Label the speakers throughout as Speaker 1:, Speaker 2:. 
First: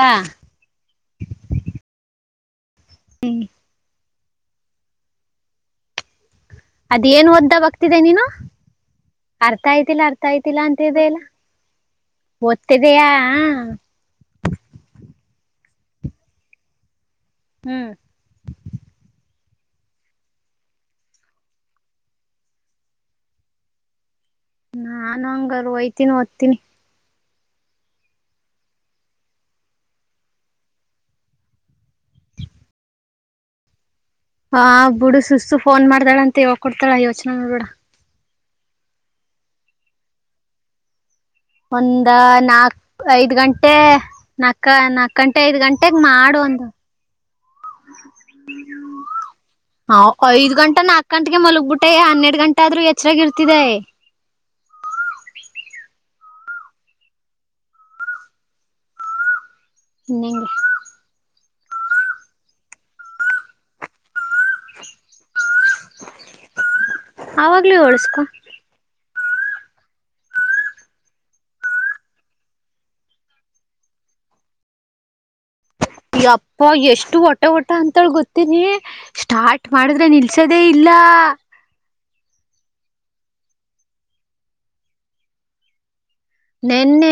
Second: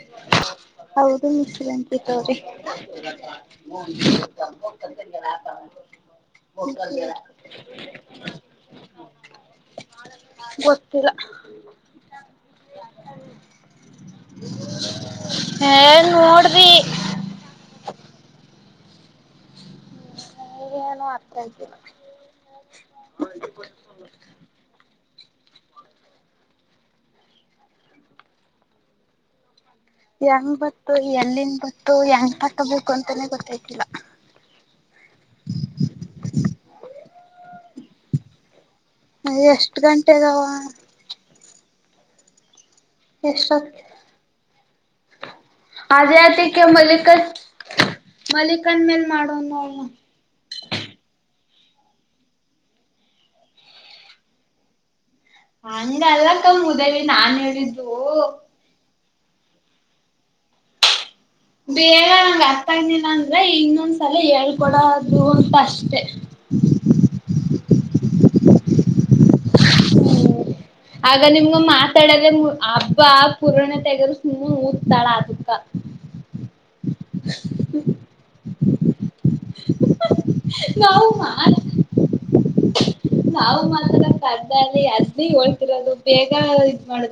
Speaker 1: ಹಾ
Speaker 2: ಹೌದು ಮಿಸ್ಟರ್ ಅಂಕಿತ್ ಅವ್ರೆ [unintelligible] [inaudible]
Speaker 1: ಅದೇಏನ್ ಓದಿ ದಾಬಕ್ತಿದಿಯೇ ನೀನು ಅರ್ಥ ಅಯ್ತಿಲ್ಲ ಅರ್ಥಅಯ್ತಿಲ್ಲ
Speaker 2: ಗೊತ್ತಿಲ್ಲ
Speaker 1: ಅಂತಿದೆಲ್ಲ ಓದ್ತಿದಿಯಾ
Speaker 2: ಹೇ ನೋಡ್ದಿ
Speaker 1: ಹ್ಮ್
Speaker 2: ಹ್ಮ ಈಗ ಏನು ಅರ್ಥ ಆಯ್ತಿಲ್ಲಾ
Speaker 1: ನಾನ ಹಂಗರಹೋಯ್ತಿನಿ ಓದ್ತೀನಿ
Speaker 2: ಹೆಂಗ್ ಬತ್ತು ಎಲ್ಲಿನ್ ಬತ್ತು ಹೆಂಗ್ ತಕಬೇಕು ಅಂತಾನೆ ಗೊತ್ತಾಯ್ತಿಲ್ಲ
Speaker 1: ಹಾ ಬುಡು ಸುಸ್ತು ಫೋನ್ ಮಾಡ್ದಾಳ ಅಂತ ಹೇಳ ಕೊಡ್ತಾಳ ಯೋಚನೆ ನೋಡ್ಬೇಡ
Speaker 2: ಅ ಎಷ್ಟ ಗಂಟೆಗವ
Speaker 1: ಒಂದ ನಾಕು ಐದ್
Speaker 2: ಎಷ್ಟೊತ್
Speaker 1: ಗಂಟೆ ನಾಕ್ ನಕಕ್ಕ ಗಂಟೆ ಐದ್ ಗಂಟೆಗೆ
Speaker 2: ಅದೇ
Speaker 1: ಮಾಡು ಅಂದ
Speaker 2: ಅದಕ್ಕೆ ಮಲಿಕನ್ ಮಲಿಕನ್ ಮೇಲ್ ಮಾಡೋಣ ನೋಡಣ
Speaker 1: ಆಪ ಐದ ಗಂಟೆ ನಾಕ ಗಂಟೆ ಹಾಗೆ ಮಲಗ್ಬಿಟ್ಟೆ ಹನ್ನೆರಡ್ ಗಂಟೆ ಆದ್ರೂ ಎಚ್ಚರಾಗಿ ಇರ್ತಿದೆ
Speaker 2: ಹಂಗ ಅಲ್ಲಕ್ಕ ಮುದವಿ ನಾನ್ ಹೇಳಿದ್ದು
Speaker 1: ನಿಂಗೆ
Speaker 2: ಬೇಡ ನಂಗ ಅರ್ಥಗಲೀಲ್ಲ ಅಂದ್ರೆ ಇನ್ನೊಂದ್ಸಲ ಹೇಳ್ಕೊಡದು ಅಂತ ಅಷ್ಟೆ
Speaker 1: ಅವಾಗ್ಲೂ ಹೂಳಸ್ಕೊ
Speaker 2: ಆಗ ನಿಮ್ಗ ಮಾತಾಡದ್ರ ಹಬ್ಬ ಪುರಾಣ ತಗದ ಸುಮ್ಮ ಊದ್ತಾಳ ಅದಕ್ಕ
Speaker 1: ಯಪ್ಪ ಎಷ್ಟು ಒಟ ಒಟ ಅಂತಳ ಗೊತ್ತೇನಿ ಸ್ಟಾರ್ಟ್ ಮಾಡಿದ್ರೆ ನಿಲ್ಸೋದೇ ಇಲ್ಲ
Speaker 2: ನಾವು ಮಾತ್ ನಾವು ಮಾತ್ರ [inaudible] ಇರದು
Speaker 1: ನೆನ್ನೆ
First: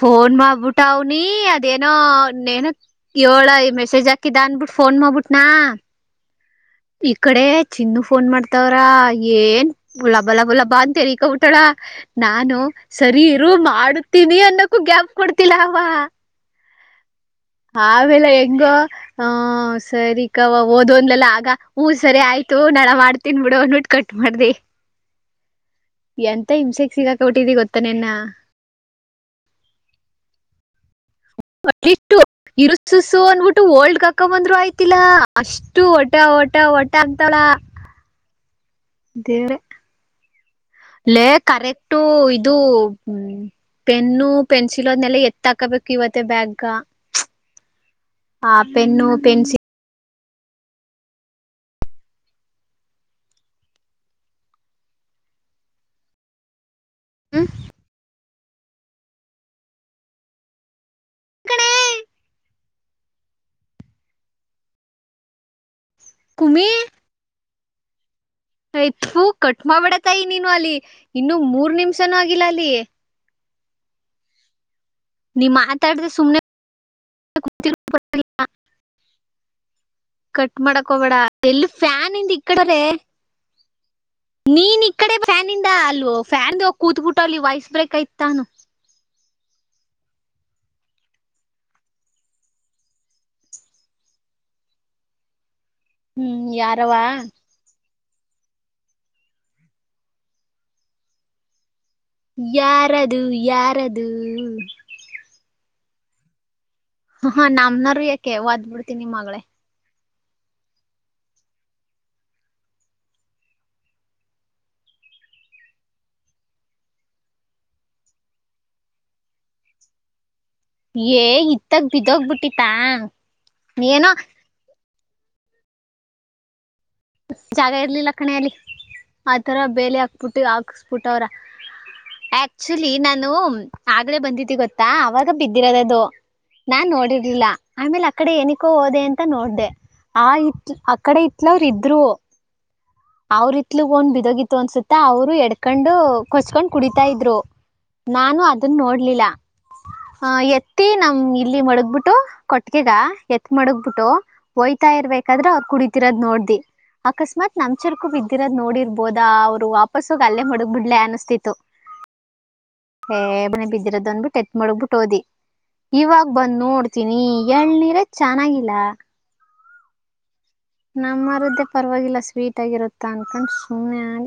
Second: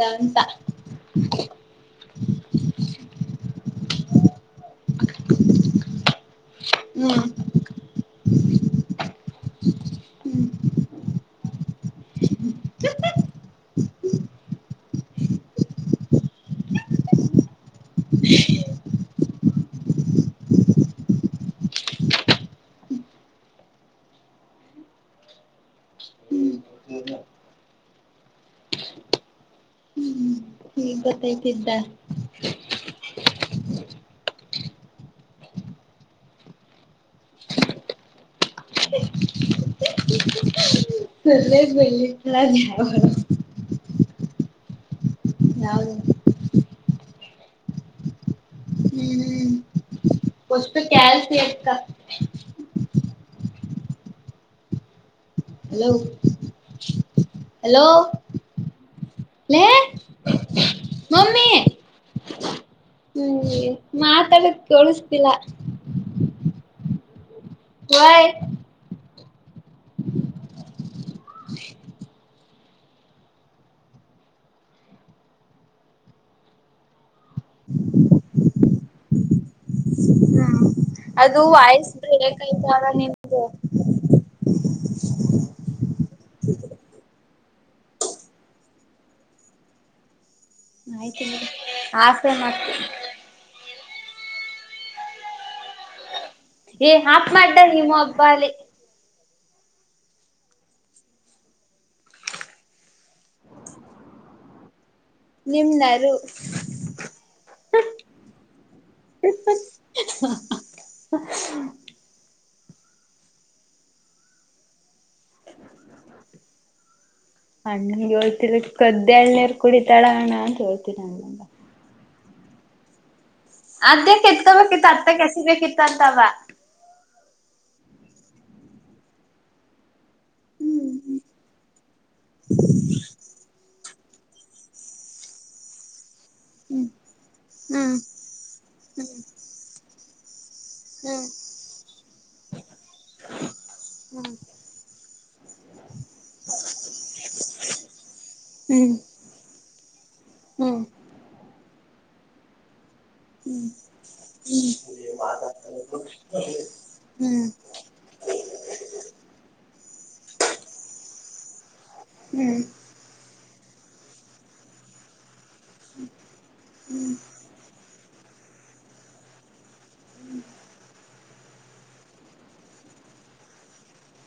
Speaker 1: ಫೋನ್
Speaker 2: ಅಂತ
Speaker 1: ಮಾಡ್ಬಿಟ್ಟ ಅವ್ನಿ ಅದೇನೋ ನೇನ ಏಳ ಐದ ಸುಜಾಕ ಇದಾಂತ ಫೋನ್ ಮಾಡಿಬುಟ್ಟನ ನ ಈ
Speaker 2: ಹ್ಮ್
Speaker 1: ಕಡೆ ಚಿನ್ನ ಫೋನ್ ಮಾಡ್ತಾವ್ರ ಏನ್ ಗುಲಾಬಲ್ಲಾ ಗುಲಾಬಲಾ ಅಂತ ಹೇಳಿ ಬೀ ಟಳ [unintelligible] ನಾನು ಸರಿ ಇರು ಮಾಡ ತಿವಿ ಅನ್ನಕೂ ಗ್ಯಾಪ್ ಕೋಡ್ತಿಲಾ ಹವಾ ಆಮೇಲೆ ಹೆಂಗೊ ಹಾ ಸರಿ ಕವಾ ಓದ ಒನ್ದ್ಲೆಲ್ಲಾ ಆಗ ಹೂ ಸರಿ ಆಯ್ತು ನಾಳ ಮಾಡ್ತೀನ್ ಬಿಡು ಅಂದಬಿಟ್ಟು ಕಟ್ ಮಾಡ್ದಿ ಎಂತ ಹಿಂಸೆಕ್ ಸಿಗಾಕ ಬಿಟ್ಟಿದಿ ಗೊತ್ತಾನೆನ್ನ
Speaker 2: ಹ್ಮ್ [inaudible]
Speaker 1: [inaudible] ಅಷ್ಟು ಓಲ್ಡ್ಗಕ್ಕ ಬಂದ್ರು ಆಯ್ತಿಲ್ಲಾ ಅಷ್ಟು ಒಟ ಒಟ ಒಟ ವಂತಾಳ ದೇವರೇ ಲೇ
Speaker 2: ಸಲ್ಲೇ
Speaker 1: ಕರೆಕ್ಟು
Speaker 2: ಬೆಳ್ಳಿಟ್ಳ
Speaker 1: ಇದು
Speaker 2: ಯಾವಳು
Speaker 1: ಪೆನ್ನು ಪೆನ್ಸಿಲ್ನೆಲ್ಲ ಎತಿ ತಕೋಬೇಕು
Speaker 2: ಯಾವ್ದು
Speaker 1: ಇವತ್ತ ಬ್ಯಾಗಗ ಹಾ ಪೆನ್ನು
Speaker 2: ಹ್ಮ್
Speaker 1: ಪೆನ್ಸಿಲ್
Speaker 2: [inaudible] ಹಲೋ ಹಲೋ ಲೆ ಮಮ್ಮಿ
Speaker 1: ಕಣೆ
Speaker 2: ಹ್ಮ ಮಾತಾಡಕ್ ಕೆಳಿಸತಿಲ್ಲ
Speaker 1: ಕುಮಿ
Speaker 2: ವಾಯ್
Speaker 1: ಏ ತು ಕಟ್ ಮಾಡಾಬಿಡತಾಯಿ ನೀನು ಅಲ್ಲಿ ಇನ್ನು ಮೂರ್ ನಿಮ್ಷನ ಇಲ್ಲ ಅಲ್ಲಿ ನಿ ಮಾತಾಡದೆ ಸುಮನೆ [inaudible] ಕಟ್
Speaker 2: ಹ್ಮ್
Speaker 1: ಮಾಡಕ್ ಹೋಗಬೇಡ
Speaker 2: ಅದು
Speaker 1: ಎಲ್ಲಿ
Speaker 2: ವಾಯ್ಸ್
Speaker 1: ಫ್ಯಾನ್ ಇಂದ ಇ
Speaker 2: ಬ್ರೇಕ್
Speaker 1: ಕಡೆದ
Speaker 2: ಐತಲ್ಲ ನಿಮ್ದು.
Speaker 1: ನೀನ್ ಇ ಕಡೆ ಫ್ಯಾನಿಂದ ಅಲ್ವ ಫ್ಯಾನ್ ಕೂತ್ಬಿಟ್ಟ ಲಿ ವಾಯ್ಸ್ ಬ್ರೇಕ್ ಆಯ್ತಾ
Speaker 2: ಆಯ್ತು ಮಡಿ ಆಸೆ ಮತ
Speaker 1: ಹ್ಮ್
Speaker 2: ಏ
Speaker 1: ಯಾರವಾ
Speaker 2: ಹಾಪ್ ಮಾಡ್ತ ನೀವುಬ್ಬ ಬಾಲಿ
Speaker 1: ಯಾರದು ಯಾರದು
Speaker 2: ನಿನ್ನರು
Speaker 1: ಹ ನಮ್ನರು ಯಾಕೆ ವದ್ಬ ಬಿಡ್ತನ ನಿ ಮಗ್ಗಳೇ
Speaker 2: [inaudible] ಅಣ್ಣನ್ ಜೋಳತ್ತ ಕ್ದ ಎಳ್ಣೇರ್ ಕೂಡಿ ತಳಣ
Speaker 1: ಏ ಇತ್ತಾಗ ಬಿದೋಗ ಬಿಿಟ್ಟ ಹಟ್ಟಿತಾ
Speaker 2: ಅದೇಕ್ಕೆ ಎತ್ಕೊಬೇಕಿತ್ ಮತ್ತ ಕೆಸಿಬೇಕಿತ್ತು ಅಂತವ
Speaker 1: ಜಾಗ ಇರ್ಲಿಲ್ಲ ಕಣೆಯಲ್ಲಿ ಆತರ ಬೇಲೆ ಹಾಕ್ ಬುಟ್ಟು
Speaker 2: ಹ್ಮ್
Speaker 1: ಹಾಕ್ಿಸಬಿಟ್ಟವ್ರ ಆ್ಯಕ್ಚುಲಿ ನಾನು ಆಗ್ಲೇ ಬಂದತಿ ಗೊತ್ತಾ ಅವಾಗ ಬಿದ್ದಿರೋದ ಅದು ನಾನ್
Speaker 2: ಹ್ಮ್
Speaker 1: ನೋಡಿರ್ಲಿಲ್ಲ
Speaker 2: ಹ್ಮ್
Speaker 1: ಆಮೇಲ್ ಅಕಡೆ ಏನಕ್ಕೋ ಹೋದೆ
Speaker 2: ಹ್ಮ್
Speaker 1: ಅಂತ ನೋಡ್ದ ಆ ಅಕ್ಕಡೆ
Speaker 2: ಹ್ಮ್
Speaker 1: ಇಟ್ಲ ರ ಪ್ಪ ಅವ್ರಿತ್ಲುಗ ಒನ್್ ಬಿದೋಗಿತ್ತು ಅನ್ಸುತ್ತ ಅವರು ಎಡ್ಕೊಂಡು ಕೊಚ್ಕೊಂಡ್ ಕುಡಿತಾ ಇದ್ರು ನಾನು ಅದನ್ನ ನೋಡ್ಲಿಲ್ಲ ಅ
Speaker 2: ಹ್ಮ್
Speaker 1: ಎತ್ತಿ ನಮ ಇಲ್ಲಿ ಮಡಗಬಿಟ್ಟ ಇಟ್ಟು ಕೊಟ್ಟಕಗ ಎತ್ ಮಾಡಡಗ್ ಬಿಿಟ್ಟು ಹೊಯ್ತಾ ಇರ್ಬೇಕಾದ್ರೆ ಅವ್ರು ಕುಡತಿರೋದ್ ನೋಡ್ದಿ
Speaker 2: ಹ್ಮ್
Speaker 1: ಅಕಸ್ಮಾತ್ ನಮ್ ಚರ್ಕೂ ಬಿದ್ದಿರದ್ ನೋಡಿರ್ಬೋದ ಅವ್ರು ವಾಪಸ್ಸೋಗ ಅಲ್ಲೇ ಮಡಗ್ ಬಿಡ್ಲೆ ಅನಿಸ್ತಿತ್ತು
Speaker 2: ಹ್ಮ್
Speaker 1: ಹ ಬನೆ ಬ ಇರದ ಅ್ಬಟ್ಟ ಎತ್ ಮಾಡೋಗಬಿಟ್ಟ ದಿ ಇವಾಗ ಬಂದ್
Speaker 2: ಹ್ಮ್
Speaker 1: ನೋಡ್ತೀನಿ ಎಳ್ನೀರ ಚೆನ್ನಾಗಿಲ್ಲ ನಮ್ಮ ಮರದ್ದೇ ಪರವಾಗಿಲ್ಲ ಸ್ವೀಟ್ ಆಗಿರುತ್ತಾ ಅನ್ಕೊಂಡು ಸುಮ್ಮನೆ ಆಿ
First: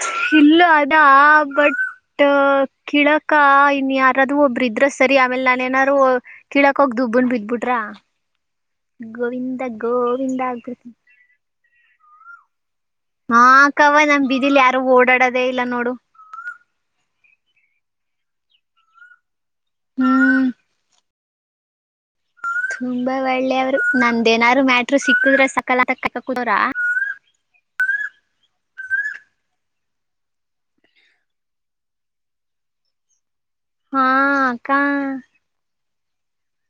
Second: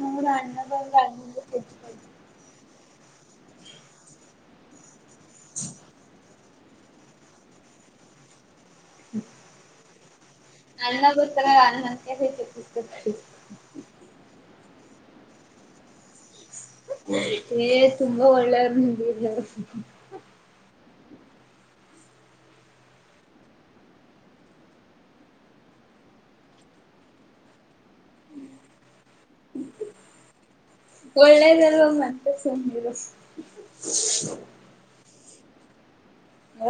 Speaker 2: ನೋಡು ಅಣ್ಣ
Speaker 1: ಇಲ್ಲ
Speaker 2: ಬಂದ
Speaker 1: ಅದಾ
Speaker 2: ಅಣ್ಣಂಗೆ
Speaker 1: ಬಟ್
Speaker 2: ಕೆಚ್ಕೊ
Speaker 1: ಕಿಳಕ ಇನ್ ಯಾರದುೂ ಒಬ್ಬ್ರ ಇದ್ರ ಸರಿ ಆಮೇಲೆ ನಾನ ಏನಾದ್ರು ಕಿಳಕ್ ಹೋಗ ದುಬ್ಬನ್ ಬಿದ್ಬಿಟ್ರಾ ಗೋವಿಂದ ಗೋವಿಂದ ಆಗ್ಬತಿ
Speaker 2: ಹ ಭೇತ
Speaker 1: ಹಾ ಕವ ನಮ್ ಬಿದಿಲಿ ಯ ಯಾರು ಓಡಾಡದೇ ಇಲ್ಲ ನೋಡು
Speaker 2: ಏ ತುಂಬಾ ಒಳ್ಳೇರು ನಿಮ್ಮ್ ಬೀದಿಯವರು
Speaker 1: ಹ್ಮ್ ತುಂಬಾ ಒಳ್ಳೆ ಅವರು ನಂದೇನಾರರು ಮ್ಯಾಟ್ರರು ಸಿಕ್ಕುದ್ರ ಸಕಾಲ ತುದ್ರ
Speaker 2: ಒಳ್ಳೇದಲ್ವ ಮತ್ತೆ ಸುಮ್ನಿರು
Speaker 1: ಹಾ ಅಕ್ಕಾ
Speaker 2: ಹ್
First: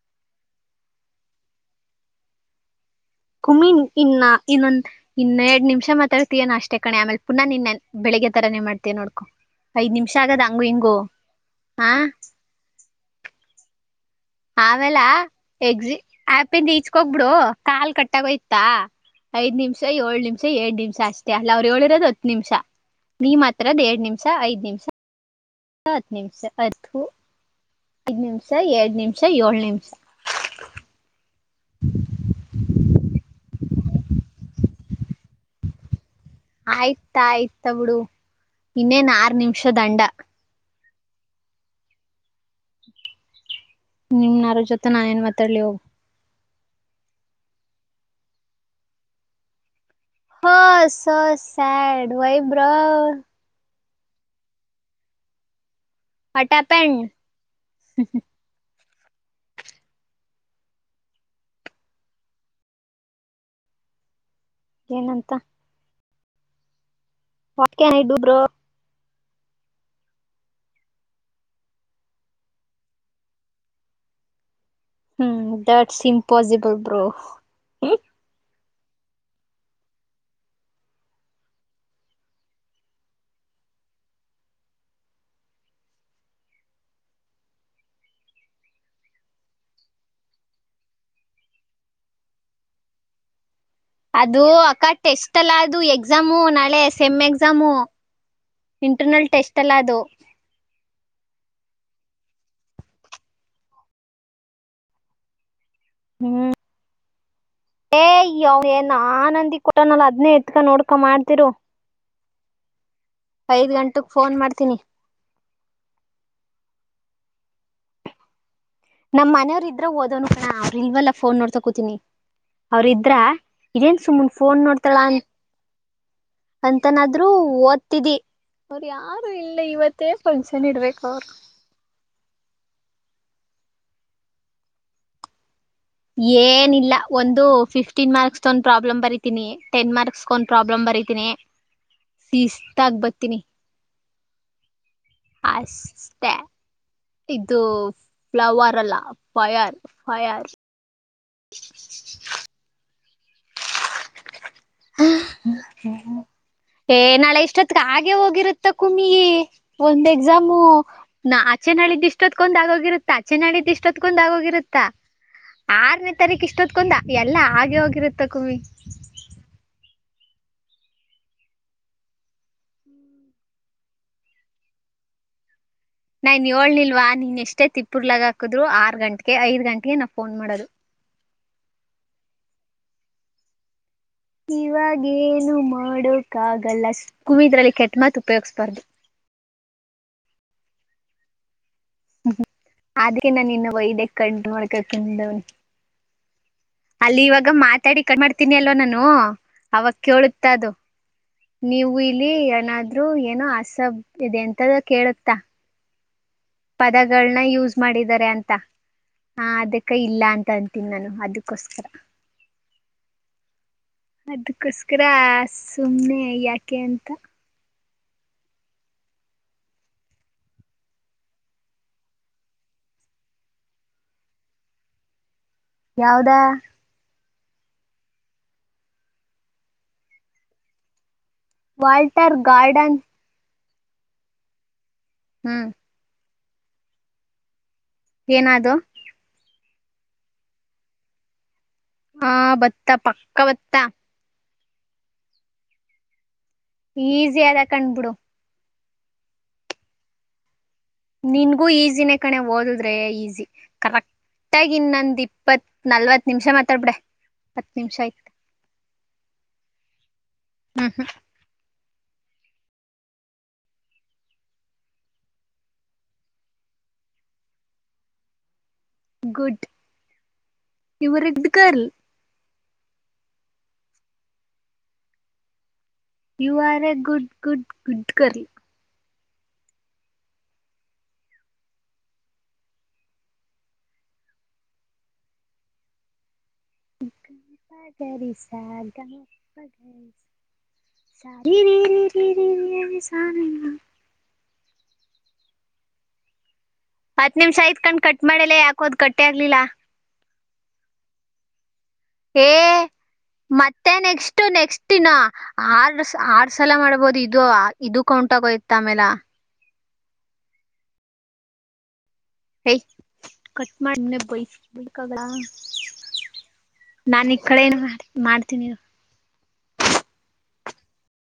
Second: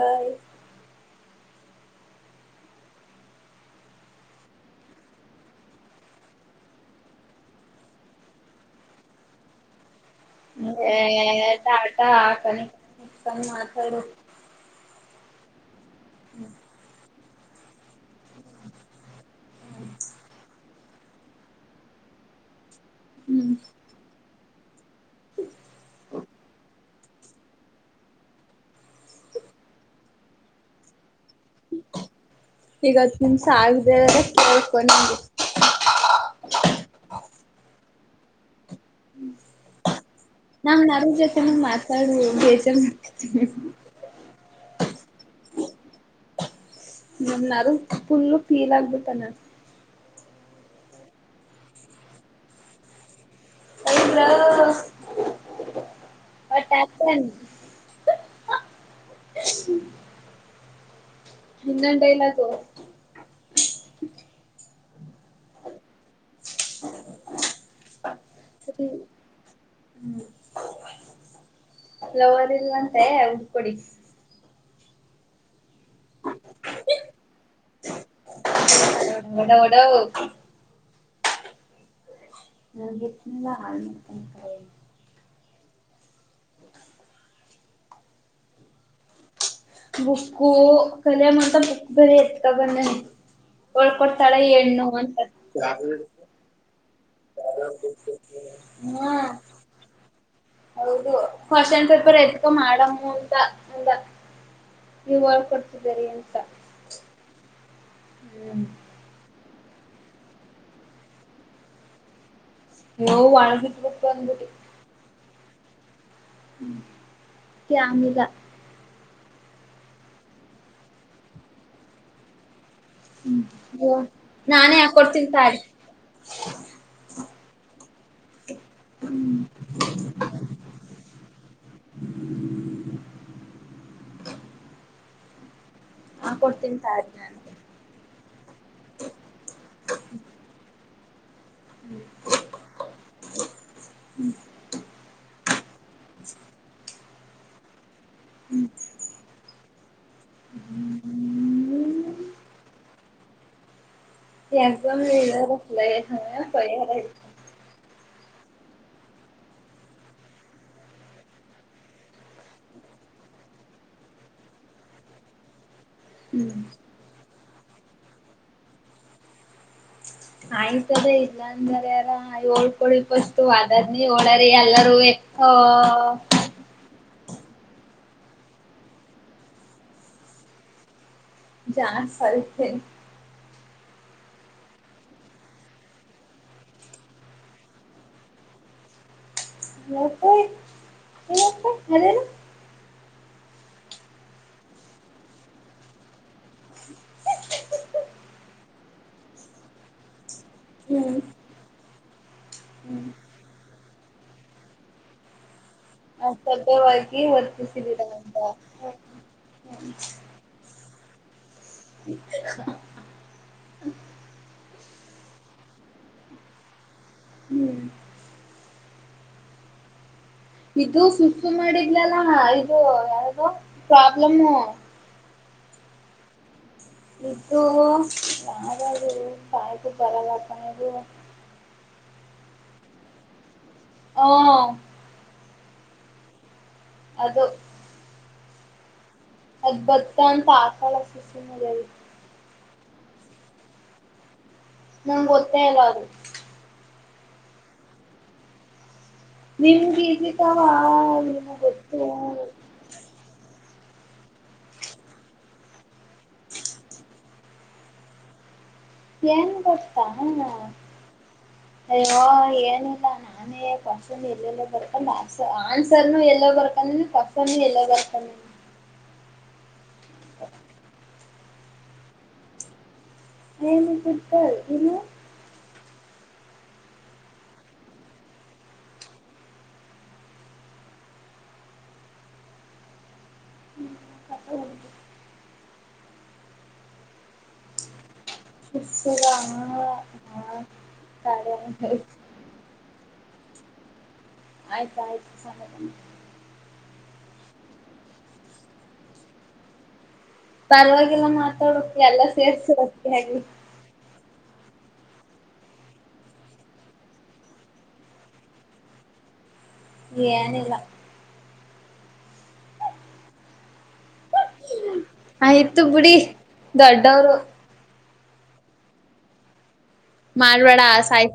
Speaker 1: ಕುಮಿನ್ ಇನ್ನ ಇನ್ನೊಂದ್ ಇನ್ನೆರಡ್ ನಿಮಿಷ ಮಾತಾಡ್ತೀಯ ನ ಅಷ್ಟೇ ಕಣೆ ಆಮೇಲೆ ಪುನಃ ನಿನ್ನೆ ಬೆಳಿಗ್ಗೆ ತರಾನೇ ಮಾಡ್ತೀ ನೋಡ್ಕೊ ಐದ್ ನಿಮಿಷ ಆಗದ ಹಂಗು ಹಿಂಗು
Speaker 2: ಹ
Speaker 1: ಹ
Speaker 2: ಆಟ ಹ
Speaker 1: ಆಮ್ಯಾಲ ಎಕ್ಸಿ ಅಪೆಂದ್ ಎಚ್ಚಗೋಗ್ ಒಬ್ರು ಕಾಲ್ ಕಟ್ಟಾಗೋಯ್ತಾ ಐದ್ ನಿಮಿಷ ಏಳ ನಿಮಿಷ ಏಡ್ ನಿಮಿಷ ಅಷ್ಟೇ ಅಲ್ಲ ಅವ್ರರು ಹೇಳಿರೋದು ಹತ್ತು ನಿಮಿಷ ನೀ ಮಾತಾಡಿರದು ಎರಡ್ ನಿಮಿಷ ಇಲ್ಲ ಐದ್ ನಿಮಿಷ
Speaker 2: ಹ್ಮ
Speaker 1: ಇಲ್ಲ ಹತ್ತು ನಿಮಿಷ ಹತ್ತು ಐದು ನಿಮಿಷ ಎರಡ್ ನಿಮಿಷ ಏಳು ನಿಮಿಷ
Speaker 2: ಈಗ ಹತ್ ನಿಮ ಸ ಆಗ್ದೇಹೋದ್ರೆ
Speaker 1: ಆಯ್ತಾ ಆಯ್ತಾ ಬಿಡು ಇನ್ನೇನ್ ಆರ್ ನಿಮಿಷ ದಂಡ
Speaker 2: ನಮ್ ನಾ ಜೊತೆ ಹಂಗ ಮಾತಾಡು ಬೇಜಾರ್ ಮಾಡ್ಕೊ
Speaker 1: ನಿಮ್ನಾರ ಜೊತೆ ನಾ ಏನ್ ಮಾತಾಡ್ಲಿ ಹೋಗ
Speaker 2: ನ ನಾರು ಫುಲ್ಲು ೀಲ್ ಆಗ್ಬೇಕಟಾನ
Speaker 1: ಹ ಸ said why bro
Speaker 2: why bro
Speaker 1: what happen
Speaker 2: ಹ್ಮ್ ಇನ್ನೊಂದ್ ಡೈಲಾಕು
Speaker 1: ಏನಂತ
Speaker 2: ಹ
Speaker 1: what can I do bro
Speaker 2: ಹ್ಮ ಲವರ್ ಇಲ್ಲಂತ ಉಡ್ಕೊಡಿ
Speaker 1: ಹ್ಮ್ ದಟ್ಸ್ ಇಂಪಾಸಿಬಲ್ ಬ್ರೋ
Speaker 2: ಡ ಒಡಓಡೋ ನಲ್ಲ ಹ ಬುಕ್ಸು ಕಲಮಂತ ಬುಕ್ ಬರೆ ಇತ್ತಕಂಡ್ ಬಂದೆ ನಾನು
Speaker 1: ಅದು ಅಕ್ಕ ಟೆಸ್ಟ್ ಎಲ್ಲ ಅದು ಎಕ್ಸಾಮು ನಾಳೆ. ಸೆಮ್ ಎಗ್ಸಾಮು
Speaker 2: ಹಾ
Speaker 1: ಇಂಟರ್ನಲ್ ಟೇಸ್ಟಲ ಅದು.
Speaker 2: ಹೌದು ಕ್ವಶನ್ ಪೇಪರ್ ಎತ್ಕೋ ಮಾಡಮ್ಮು ಅಂತ ಅಂದ ಇವ ಕೊ ಇದ ಬರಿಅಂತ.
Speaker 1: ್ಯೋ ನಾ ನಂದಿ [unintelligible] ಕೂಟ್ಟನಲ ಅದ್ನೇ ಎತ್ಕ ನೋಡ್ಕೊ ಮಾಡ್ತಿರು..
Speaker 2: ಅಯ್ಯೋ
Speaker 1: ಐದ್
Speaker 2: ಒಳಗಿಟ್ಬಿಟ್ಟು
Speaker 1: ಗಂಟಕ್ ಫೋನ್ ಮಾಡ್ತೀನಿ.
Speaker 2: ಹ್ಮ ಕ್ಯಾಮಿಲ್ಲ.
Speaker 1: ನಮ್ಮ್ ಮನೆಯವ್ರ ಇದ್ರ ಓದೋನು ಕಣ ಅವರು ಇಲ್ವೆಲ್ಲ ಫೋನ್ ನೋಡ್ತ ಕು. ಅವ್ರ್ ಇದ್ರ
Speaker 2: ಅಯ್ಯೋ
Speaker 1: ಏನ್ ಸುಮ್ಮುನ್ ಫೋನ್
Speaker 2: ನಾನೇ
Speaker 1: ನೋಡ್ತಾಳ ಅ
Speaker 2: ಹಾಕೊಡ್ತೀನಿ ತಾಳಿ
Speaker 1: ಅಂತನಾದ್ರು ಓದ್ತಿದಿ ಅವರು ಯಾರು ಇಲ್ಲ ಇವತ್ತೇ ಫಂಕ್ಷನ್ ಇಡ್ಬೇಕು ಅವರು.
Speaker 2: ಹಾಕೊಡ್ತೀನಿ
Speaker 1: ಏನಿಲ್ಲ
Speaker 2: ತಾಳಿ ನಾನು
Speaker 1: ಒಂದು ಫಿಫ್ಟೀನ್ ಮಾರ್ಕ್ಸ್ ಒಂದ್ ಪ್ರಾಬ್ಲಮ್ ಬರತೀನಿ ಟೆನ್ ಮಾರ್ಕ್ಸ್ ಒಂದ್ ಪ್ರಾಬ್ಲಮ್ ಬರೀ ತಿನೆ ಸಿಷ್ಟ ಆಗ್ ಬತ್ತೀನಿ.
Speaker 2: ಹ್ಮ್
Speaker 1: ಅಷ್ಟೇ ಇದು ಫ್ಲವರ್ ಅಲ್ಲ ಫೈಯರ್. ಫಯಾರ್. [inaudible]
Speaker 2: ಹ್ಮ್ ಎಕ್ಸಾಮ [unintelligible] ಹೇಳ್ಯರತಲೆ ಹ ತಯಾರತ
Speaker 1: ಗೆ ಹೋಗಿರತ್ತ ಕುಮ್ಮಿ ಒಂದ್ ಎಕ್ಸಾಮು ನಾ ಆಚೆ ನಾಳಿದ ಇಷ್ಟೊತಕೊಂದ ಆಗೋಗಿರುತ್ತ ಆಚೆ ನಾಳಿದ್ ಇಷ್ಟೋತ್ಕೊಂದ ಆಗೋಗಿರುತ್ತ. ಆರನೇ ತಾರೀಕು
Speaker 2: ಹ್ಮ್
Speaker 1: ಇಷ್ಟೊದ್ಕಂದ ಎಲ್ಲಾ ಆ ಗೆ ಹೋಗಿರುತ್ತ ಕುಮ್ಮಿ.
Speaker 2: ಆಯ್ತದೆ ಇಲ್ಲ ಅಂದವರ ಯಾರು ಓಳ್ಕೊಳಿ ಪಷ್ಟು ಅದನ್ನೇ ಹೇಳ್ಯರಿ ಎಲ್ಲಾರೂವೆ.
Speaker 1: ನಾನ ಯೋಳಿಲ್ವಾ ನೀನ್ ಎಷ್ಟೇ ತಿಪ್ಪ ಪುರ್ಲಾಗ ಹಾಕದ್ರು ಆರ್ ಗಂಟೆಗೆ ಐದ ಗಂಟೆಗೆ ನಾ ಫೋನ್ ಮಾಡೋದು.
Speaker 2: ಜಾಸ ಐತೆ.
Speaker 1: ಇವಾಗೇನು ಮಾಡೋಕ್ಕಾಗಲ್ಲ ಕುವಿದ್ರಲ್ಲಿ ಕೆಟ್ಟ ಮಾತು ಉಪಯೋಗಿಸಬಾರ್ದು.
Speaker 2: ಯಾಕೇ ಯಾಕೆ. ಅದೇನು.
Speaker 1: ಅದಕ್ಕೆ ನಾನ ಇನ್ನು ವೈದ್ಯ ಕಡ್ಡ್ ಮಾಡ್ಕ ತಿಂದವನಿ. ಅಲ್ಲಿ ಇವಾಗ ಮಾತಾಡಿ ಕಡಮಾಡತೀನಿ ಅಲ್ವ ನಾನು ಅವಾಗ ಕೇಳ ತ್ತದು
Speaker 2: ಹ್ಮ್
Speaker 1: ನೀವು ಇಲ್ಲಿ ಏನಾದ್ರು ಏನು ಅಸಬ್ ಇದೆ ಎಂತದ ಕೇಳತ್ತಾ.
Speaker 2: ಕರ್ತವ್ಯವಾಗಿ
Speaker 1: ಪದಗಳನ್ನ ಯೂಸ್ ಮಾಡಿದ್ದಾರೆ
Speaker 2: ವರ್ತಿಸಿದಿರಂತ
Speaker 1: ಅಂತ ಹ ಅದಕ್ಕ ಇಲ್ಲ ಅಂತ ಅಂತೀನಿ ನಾನು. ಹದು ಕ್ಕೋಸ್ಕರ ಅದಕ್ಕೋಸ್ ಕ್ರ ಸುಮ್ಮ್ನೆ ಯಾಕೆ ಅಂತ
Speaker 2: ಹ್ಮ್ ಇದು ಸುಸು ಮಾಡಿದ್ಲಲ್ಲ ಇದು ಯಾವ್ದೋ ಪ್ರಾಬ್ಲಮ್ಮು
Speaker 1: ಯಾವದಾ
Speaker 2: ಇದು ಯಾವ್ದು ಇದು ಕಾಯಿಗ್ ಬರಲ್ಲ ಕಣ್ ಇದು
Speaker 1: ವಾಲ್ಟರ್ ಗಾರ್ಡನ್
Speaker 2: ಹ
Speaker 1: ಹ್ಮ್
Speaker 2: ಅದು
Speaker 1: ಏನದು?
Speaker 2: ಅದ್ ಬತ್ತ ಅಂತ್ ಆಕಳ ಸುಸು ಮಾಡ್ಯಾಳ್
Speaker 1: ಹ ಭತ್ತಾ ಪಕ್ಕಾ ಭತ್ತ.
Speaker 2: ನಮ್ಗ್ ಗೊತ್ತೇ ಇಲ್ಲ ಅದು
Speaker 1: ಈಸಿ ಅದೆ ಕಣ್ಬಿಡು.
Speaker 2: ನಿಮ್ಗ್ ಈಸಿ ಪ
Speaker 1: ನಿನ್ಗೂ ಈಸಿನೇ ಕಣೆ ಓದುದ್ರೆ ಈಸಿ. ಕರೆಕ್ಟ್ಟಾಗ್ ಇನ್ನೊಂದ್ ಇಪ್ಪತ್ ನಲ್ವತ್ತು ನಿಮಿಷ ಮಾತಾಡ್ಬಿಡೆ ಇಪ್ಪತ್ ನಿಮಿಷ ಆಯ್
Speaker 2: ಏನ್ ಕೊಡ್ತಾ ಹ ಅಯ್ಯೋ ಏನು, ಇಲ್ಲ ನಾನೇ ಕ್ವಶನ್ ಎಲ್ಲೆಲ್ಲೋ ಬರ್ಕೊಂಡ ಅನ್ಸ್ ಆನ್ಸರ್ನು ಎಲ್ಲೋ ಬರ್ಕೊಂಡ್ ಕ್ವಶನ್ನು ಎಲ್ಲೋ ಬರ್ಕೊನ್
Speaker 1: ಗುಡ್
Speaker 2: ಹ
Speaker 1: ಉರ್ಡ್ ಗರ್ಲ್.
Speaker 2: ನೀನು ಗುಡ್ ಗರ್ಲ್ ನೀನು
Speaker 1: you are a good good good girl.
Speaker 2: [unintelligible]
Speaker 1: [unintelligible] ಸ ಗ ಮ ಗ ರಿ ಸ ರಿ ರಿ ರಿ ರಿ ರಿ ರಿ ಸ
Speaker 2: ಆಯ್ತು ಆಯ್ತು ಸಮಾಧಾನ.
Speaker 1: ಹತ್ ನಿಮಿಷ ಆಯ್ತ್ ಕಂಡ್ ಕಟ್ ಮಾಡೆಲೆ ಯಾಕೋ ಅದ್ ಕಟ್ಟೆ ಆಗ್ಲಿಲ್ಲ.
Speaker 2: ಪರವಾಗಿಲ್ಲ ಮಾತಾಡು ಎಲ್ಲ ಸೇರ್ಸಿ [unintelligible] ಆಗ್ಲಿ.
Speaker 1: ಇಷ್ಟ ನೆಕ್ಸ್ಟ್ ಇನ್ನ ಆರ್ ಆರ್ ಸಲ ಮಾಡಬೋದು ಇದು ಇದು ಕೌಂಟಗೋಯ್ತ ಆಮೇಲ
Speaker 2: ಏನಿಲ್ಲ.
Speaker 1: ಏಯ್ ಕ ಟ್ ಮಾಡ್ ಸುಮ್ನೆ ಬೈಸ್ಕ ಬೇಕಾಗಲ್ಲ
Speaker 2: ಆಯ್ತು ಬಿಡಿ
Speaker 1: ನಾನ್
Speaker 2: ದೊಡ್ಡವರು
Speaker 1: ಈ ಕಡೆ ಏನ್ ಮಾಡಿ ಮಾಡ್ತೀನ್ ಇರು
Speaker 2: ಮಾಡ್ಬ್ಯಾಡ ಸಾಯಿ